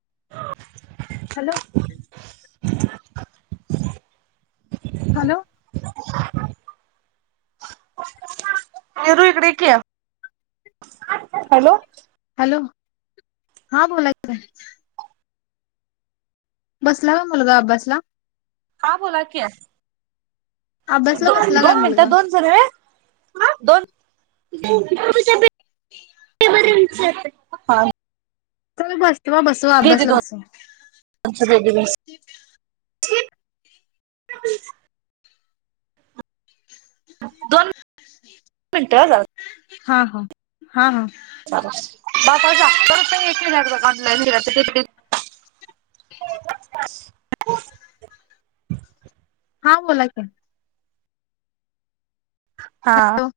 [inaudible] Hello hello पेरू इकडे ये की हॅलो हॅलो हा बोलायच बसला हा मुलगा अभ्यासला हा बोला कि अभ्यासला दोन बसला काय दोन मिनटात मुलगा दोन सर दोन [unintelligible] [unintelligible] [inaudible] [unintelligible] चल बस तेव्हा बसु घेते अभ्यासला बसा दोनशे बेबीज [inaudible] दोन मिनटं जरा हा हा हा हा बापातर रुप येत ऑनलाईन त [unintelligible] हा बोला की हा हॅलो.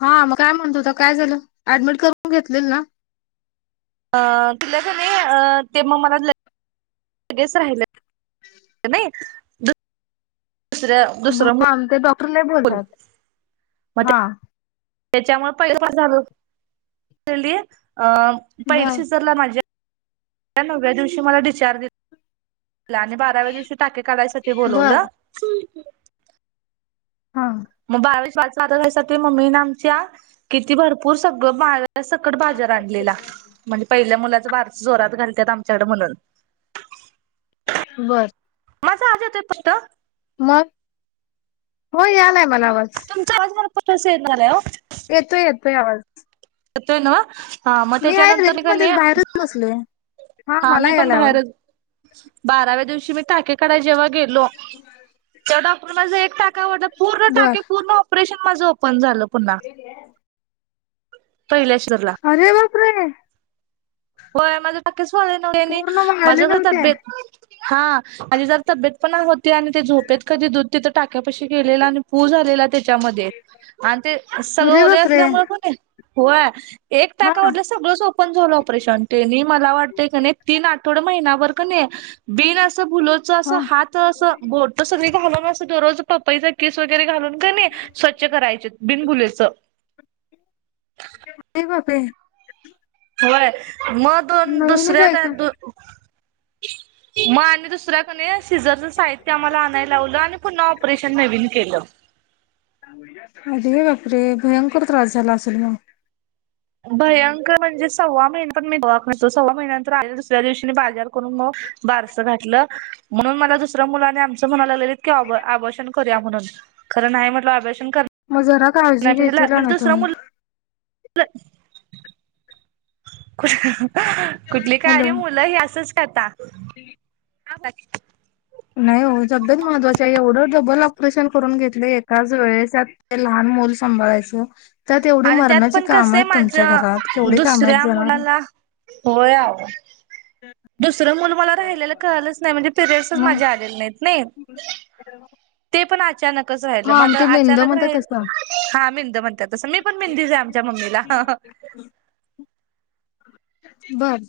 हा मग काय म्हणत होता काय झालं ऍडमिट करून घेतलेल ना अ तिला का नाही अ ते मग मला सगळेच राहिलें त नाही द व आमचे भाऊ डॉक्टर नाही बोलतात मग हा त्याच्यामुळे पैसा झाल कली [inaudible] अ पहेर बर शिसरला माझे नवव्या दिवशी मला डिस्चार्ज दि आणि बाराव्या दिवशी टाके काढायसाठी बोलवलं बर हा मग बारावी बाात घयसाठी मम्मीने आमच्या किती भरपूर सगळं बा त्या सकट बाजार आणलेला म्हणजे पहिल्या मुला बारस जोरात घालत्यात आमच्याकड म्हणून बर माझा आवाज येतोय फक्त मग हो यायला, मला आवाज. रो [unintelligible] येतोय येतोय आवाज मते नावा [unintelligible] मी आहे रेंज मध्येच बाहेरच बसले, हा मी मला पण यायला आवाज बाहेरच बाराव्या दिवशी मी टाके काढाय जेव्हा गेलो, त्या डॉ ाू परे बर [unintelligible] माझं ओपन झालं. पुन्हा. पहिल्या शिजरला. अरे बापरे.. होय माझं पूर्ण माझ वाळले नव्हते तबेत हा माझी जर तबेत पण होती आणि ते झोपेत कधी दध [unintelligible] तिथं टाक्यापाशी केलेला आणि पू झालेला त्या च्यामध्ये आणि ते सगळ अरे ओले बापरे असल्यामुळे पण होय. एक हा टाका उरला सगळं पण झाो [unintelligible] परेशन तेनी मला वाटतय का नाही तीन आठवड महिनाभर कनई- बिन असं फुलच अस, हा हात असं, बोट सगळी घालून असं दरोज पपईचा किस वगैरे घालून, कनई स्वच्छ करायचे बिनबुलेच. ते बापे [unintelligible] होय. म दोन नवीनच दुसऱ्या आहे द का? [unintelligible] मा्य त सुर [unintelligible] शिजरच साहित्य आम्हाला आणाय लावलं आणि पुन्हा ऑपरेशन नवीन केलं. अरे बापरे, भयंकर त्रास झाला असेल मग? भयंकर म्हणजे सव्वा महिने मी दवाखान्यात सव्वा महिन्यानंतर आणि दुसऱ्या दिवशी बाजार करून मग बारसं घातलं, म्हणून मला दुसऱ्या मुलाने आमचं म्हणालागल्यालीत, आवर्षन कर, ण खर नाही म्हट अभ्या [unintelligible] म जरा, काळजी घेती ना तुम्ही. ठ [unintelligible] कुठली काळजी मुलं ह असंच टाता हम् ह बकी नाही हो सगळ्याच महत्त्वाचे आहे एवढं डबल ऑपरेशन करून घेतले एकाच वेळेसत ते लहान मुलं सांभाळायचं त्यात तेवढी आणि त्यात मरणाचे पण काम कसं आहे आहेत तुमच्या माझ्या घरात केवढे काम आहेत जाणार हो दुसरं मुल मला राहिलेला कळलंच नाही म्हणजे पिरयडसच मग माझ्या आलेले नाहीत नाही ते पण अचानक म हा ते मेंद म्हणतात तसं अचा मिंद म्हणत तस मी पण मिंद च आहे आमच्या मम्मीला बर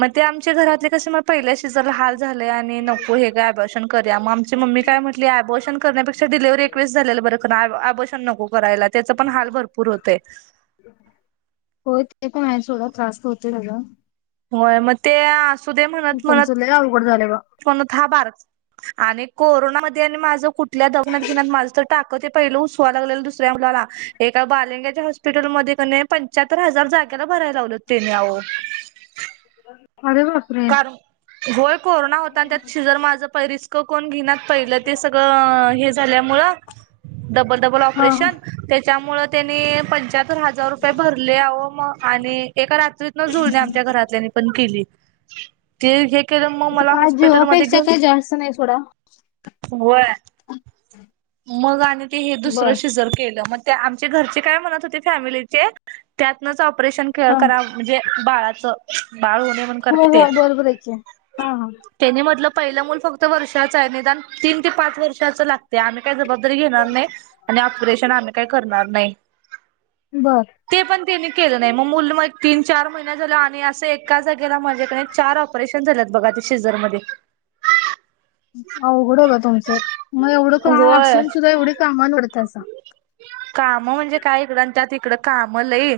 मग ते आमच्या घरातले तसे मग पहिल्या शिजरला हाल ल झाले आणि नको हे काय ओप्राशन न करू मग आमची मम्मी काय म्हटली बशन कर डिलेवरी एकवीस झाले बर ओप्राशन नको करायला त्याचा पण हाल भरपूर होते होय ते पण आहे सोडा त्रास होते ना का होय मग ते त तुमच लय अवघड झालंय ब म्हण हा बार आणि कोरोनामध्ये आणि माझ कुठल्या दगणत घेण्यात माझ तर टाक ते पहिलं उसवा लागलेलं दुसऱ्या मुलाला एका बालिंग्याच्या हॉस्पिटलमध्येध्ये क पंच्याहत्तर हजार जागेला भरायला लावलं त्यांनी आ अरे बापरे कार होय कोरोना होता आणि त्यात शीजर माझ परिस्कोप घे पहि ते सगळ झाल्यामूळ डबल डबल हा ओप्राशन त्यामुळे त्याने पंचायत तर हजार रुपये भरले आहे मग आणि एका रात्रीत न जुळणे आमच्या घरातल्याने पण केली ते हे केलं मग थ मला काजू हॉस्पिटलमध्ये अपेक्षा घेऊन का जास्त नाही थोडा होय मग आणि ते हे दुसरं श जर केलं मग आमचे घरचे काय म्हणत होते फॅमिलीचे त्यातन ऑपरेशन हा करा म्हणजे बाळाचं बाळ होऊ नए म्हणून होय करते ते होय बरोबर आहे की. हा हा. तेनी म्हटलं पहिलं मूल फक्त वर्षाच आहे निदान तीन ते पाच वर्षाच लागत ते आम्ही काही जबाबदारी घेणार नाही आणि ऑपरेशन आम्ही काय करणार नाही बर तेनी केलं नाही मग मुल मग तीन चार महिन्याच झाल्यावर आम्ही असे एका जागेला माझ्याकनाही चार ऑपरेशन झालयात बघा ते शेजरमध्ये अवघड ए बा तुमच मला एवढं का होय असून सुद्धा एवढे कामाडत त्याचा काम म्हणजे काय इकडन त्यात इकडं काम लय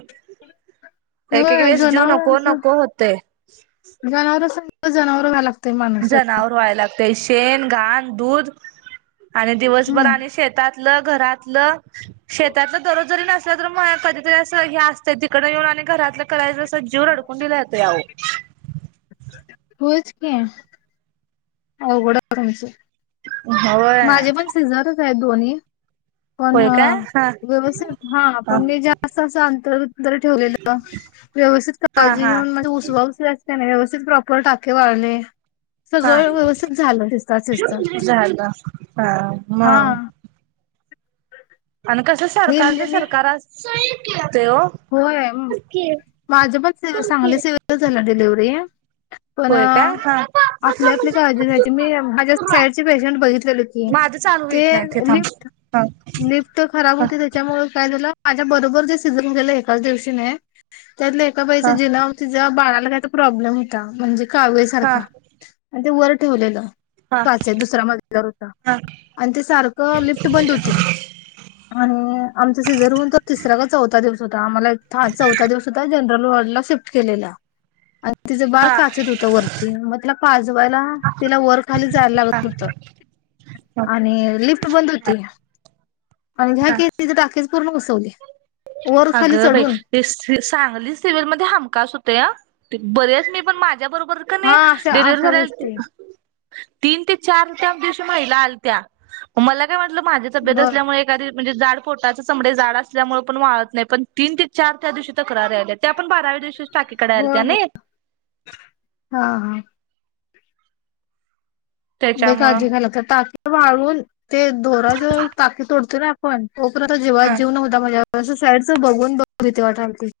एक एक होय वेळेस जिऊ नको जनावरांचं नको होतय जनावर जनावर हला जनावर व्हायला ते शेण घाण दूध आणि दिवसभर हम्म आणि शेतातलं घरात त शेतातल दररोज जरी नसला तर मग कधीतरी अस हे असतं तिकड येऊन आणि घरातलं करायचं त जीव रडकुंडीला येतो अहो होच की अवघड हो तुमच अहो होय माझे पण सिझर च दधोनी पण होय हा काय हा व्यवस्थित हा पण मी जास्त अस अंतर तर ठेवलेलं व्यवस्थित हा काळजी हा घेऊन माझ उसवा उसवी अस त्याने व्यवस्थित प्रॉपर टाके वाळले हा सगळं व्यवस्थित झालं शिस्तात शिस्तात झालं हा म हा आणि कस मी म्हणजे सरकारच मी सरकार असं ह होय माझ पण सागली सिव्हिल ला झाल्या डिलिव्हीरी पण होय काय हा आपली आपली काळजी घ्यायची मी माझ्या साईटची पेशंट बघितली की माझं चालू ते होईत नाही थांब लिफ्ट हा. लिफ्ट खराब हा होते त्याच्यामुळे काय झालं माझ्या बरोबर जे ते गेला एकाच दिवशी नाही त्यातलं एका बाईच हा जिन्यावरती जरा बाळाला म्हणे आता प्रॉब्लेम आहे का? म्हणजे कावल्या हा सारखा आणि ते वर ठेवलेलं हा पाच आहे दुसरा मजला होता. हा आणि ते सारखं लिफ्ट बंद होतहोती आणि आमचा सीझर होऊन तर तिसरा का चौथ दिवस होता आम्हाला चौथ दिवसधा जनरल वर्ल्डला शिफ्ट केलेला तिचं बाळ हा काचत होतं वरती मग तिला पाजवायला तिला वर खाली जायला हा हा लागत होत आणि लिफ्ट बंद होती आणि हा ह्यायं टकेज पूर्ण बस तले [inaudible] अगं बाई, सांगली सिव्हल मध्ये हमखास होत या बरीस मी पण माझ त्याबरोबर का हा नाही अशा डिलव्हरी अशा गोष्टी झालेल तीन ते चार त्या दिवशी महिला आलत्या मला काय वाटलं म्हंटल माझी तब्येत बर असल्यामुळे एखादी म्हणजे जाड पोटाचं चमडे जाड असते त्या मुळे पण वाळत नाही पण तीन ते चार त्या दिवशी तक्रारारी आल्या आपण बाराव्या दिवशी टाकीे कढायला होय तआलत्या होय नाही हा हा बे का त्याच्यामुळं अजी काय लागता ताकी वाळून ते दोरा ज टाके तोडतो ना कोण? हो पण जीवात हा जीव नव्हता माझ्या असं साईडचं बघून बघिती वाटाल ते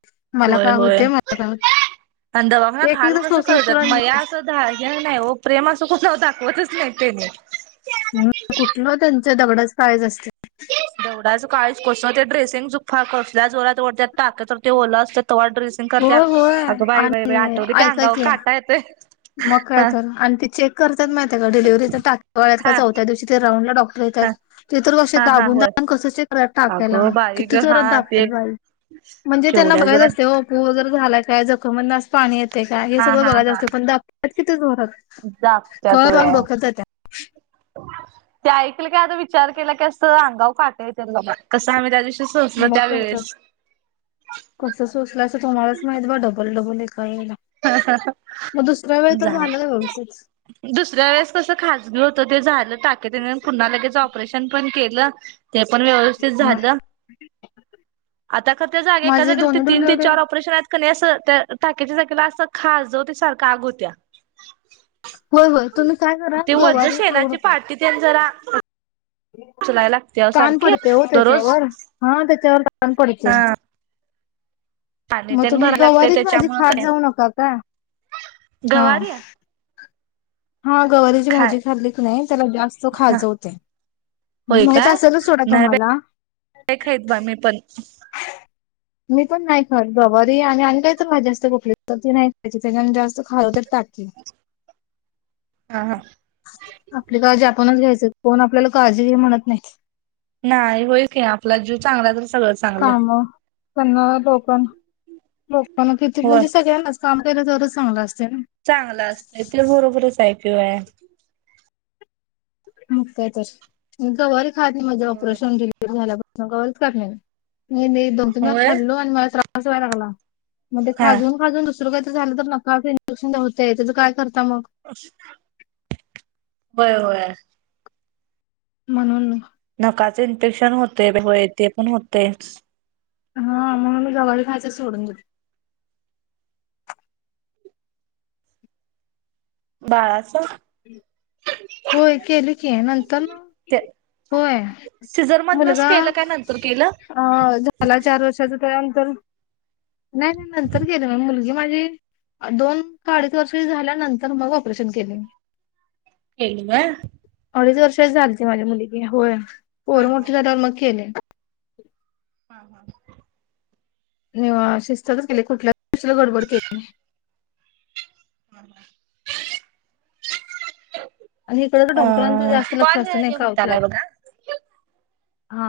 होय होय आणि होतंय दवाखान्यात एक हाल एकदा कसं सोसस कळतात करून मया असं द नाही प्रेम असं कुठ होता होतच नाहीतेनी कुठलं त्यांच्या दगडाच काळज असते दगडाचं काळीज कस ते ड्रेसिंग तर कसलं चु फा कसल्या जोरात ओढतात टाक तर ते ओल असतात. तेव्हा ड्रेसिंग होय करतात, होय अगं बाई -बाई -बाई आणि अठवल की ऐका अंगावर काटा येत मग काय तर आणि ते चेक करतात माहिित का डिलिव्हचा टाकेत का हा चौथ्या दिवशीतर राऊन्ड ला डॉक्टर हा ती तर अशी हा हा दाबून होय दाबून कस क्षेत्र टाकायला अगं बाई किती ग हा जोरात ते दाबतात बाई म्हणजे त्यांना केवढ्या बघायच जरा असतय ओ झाला काय जखमधन पाणी येत ते काय हे हा सगळ हा बघायच हा असत पण ते अच्छा [unintelligible] ते जोरात आहे दाबत्यात कळ होय लावून डोक्यात जातीया. ते ऐकल की आता विचार केला की असं अंगाव काट येतात बघ कसं आहे माहिती आहे मग काय तर कस सोचलं असं तुम्हालाच माहित बा डबल डबल एक वेळी तर झाल झालं व्यवस्थित. दुसऱ्या वेळेस कस खाजगी होतं ते झालं टाक. त तिनं पुन्हा लगेच ऑपरेशन पण केलं. ते पण व्यवस्थित हा झालं, आता खर त्या जागी एका माझे जागेला ते दोन्ही तीन ते डिलिव्हरी चार ऑपरेशन आहेत. ते कणी असं त्या टाक्याच्या जागी तेला अस खाजवतोय त्या सारख आग होतिया. होय होय, तुम्ही काय करा गवारी खाऊ शेणाची नका पाटी तेन जरा उचलायला लागते कान सारखी पडते हो दररोज त्याच्यावर हा त्याच्यावर पण पडीच हा पाणी मग तेन तुम्ही भरायला लागतंय गवारीच माझी त्याच्यामुळं खात काय जाऊ नका काय हा. गवारी हा गवारीची खाय भाजी खाल्ली क नाही त्याला जास्त खाजवते होय म्हणजे माहीत काय असेलच सोडा नाही तुम्हाला. काय खाईत बा मी पण मी पण नाही खात गवारी. ते आणि काय तर भाजी असतीया भोपळीची. तर ते नाही जास्त खाल्ल तर. हा हा आपली काळजी आपणच घ्यायची. कोण आपल्याला काळजी घे म्हणत नाही नाही होय की आपला जीव चांगला तर सगळं चांगलं काम पण लोकाना हो पण तीथे म्हणजे सगळ्यांनाच काम केलं तरच चांगला असत चांगलं असतय ते बरोबरच आहे ते होय मग काय आजून गवारी खाकी माझं होय ऑपरेशन डिलिव्हरी झाल्यावर गवारीच का घ्याय नाही नाही नाही दो तीन म होय खाल्लो आणि मला कसंवाय लागला हा मणेाजून खाजून झालं तर नकां इंजेक्शन होतय त्या कायत बर बर ह म्हणून नकाचे इन्फेक्शन होते हो ते पण होते हा मणून मी जवारी खायच सोडून देतो बाळा होय केली की नंतर ते होय सिझर मधनच मुलगा केलं काय नंतर केलं अ झाला चार वर्षाचा त्या नाही नाही नंतर गेले म मुलगी माझी दोन अडीच वर्ष झाल्यानंतर मग ऑपरेशन केले म केलंग अडीच वर्षच झालीती माझी मुलगी होय हा पर मोठ झाातवर मग केले ह हा हा नाहीव शिस्तातच केली कुठल्या गोष्टीला गडबड केली नाही ह आणि इकडं तर डॉक्टरांचं जास्त लक्ष असत नाही घेऊन येतालाय कावत्यात बघा हा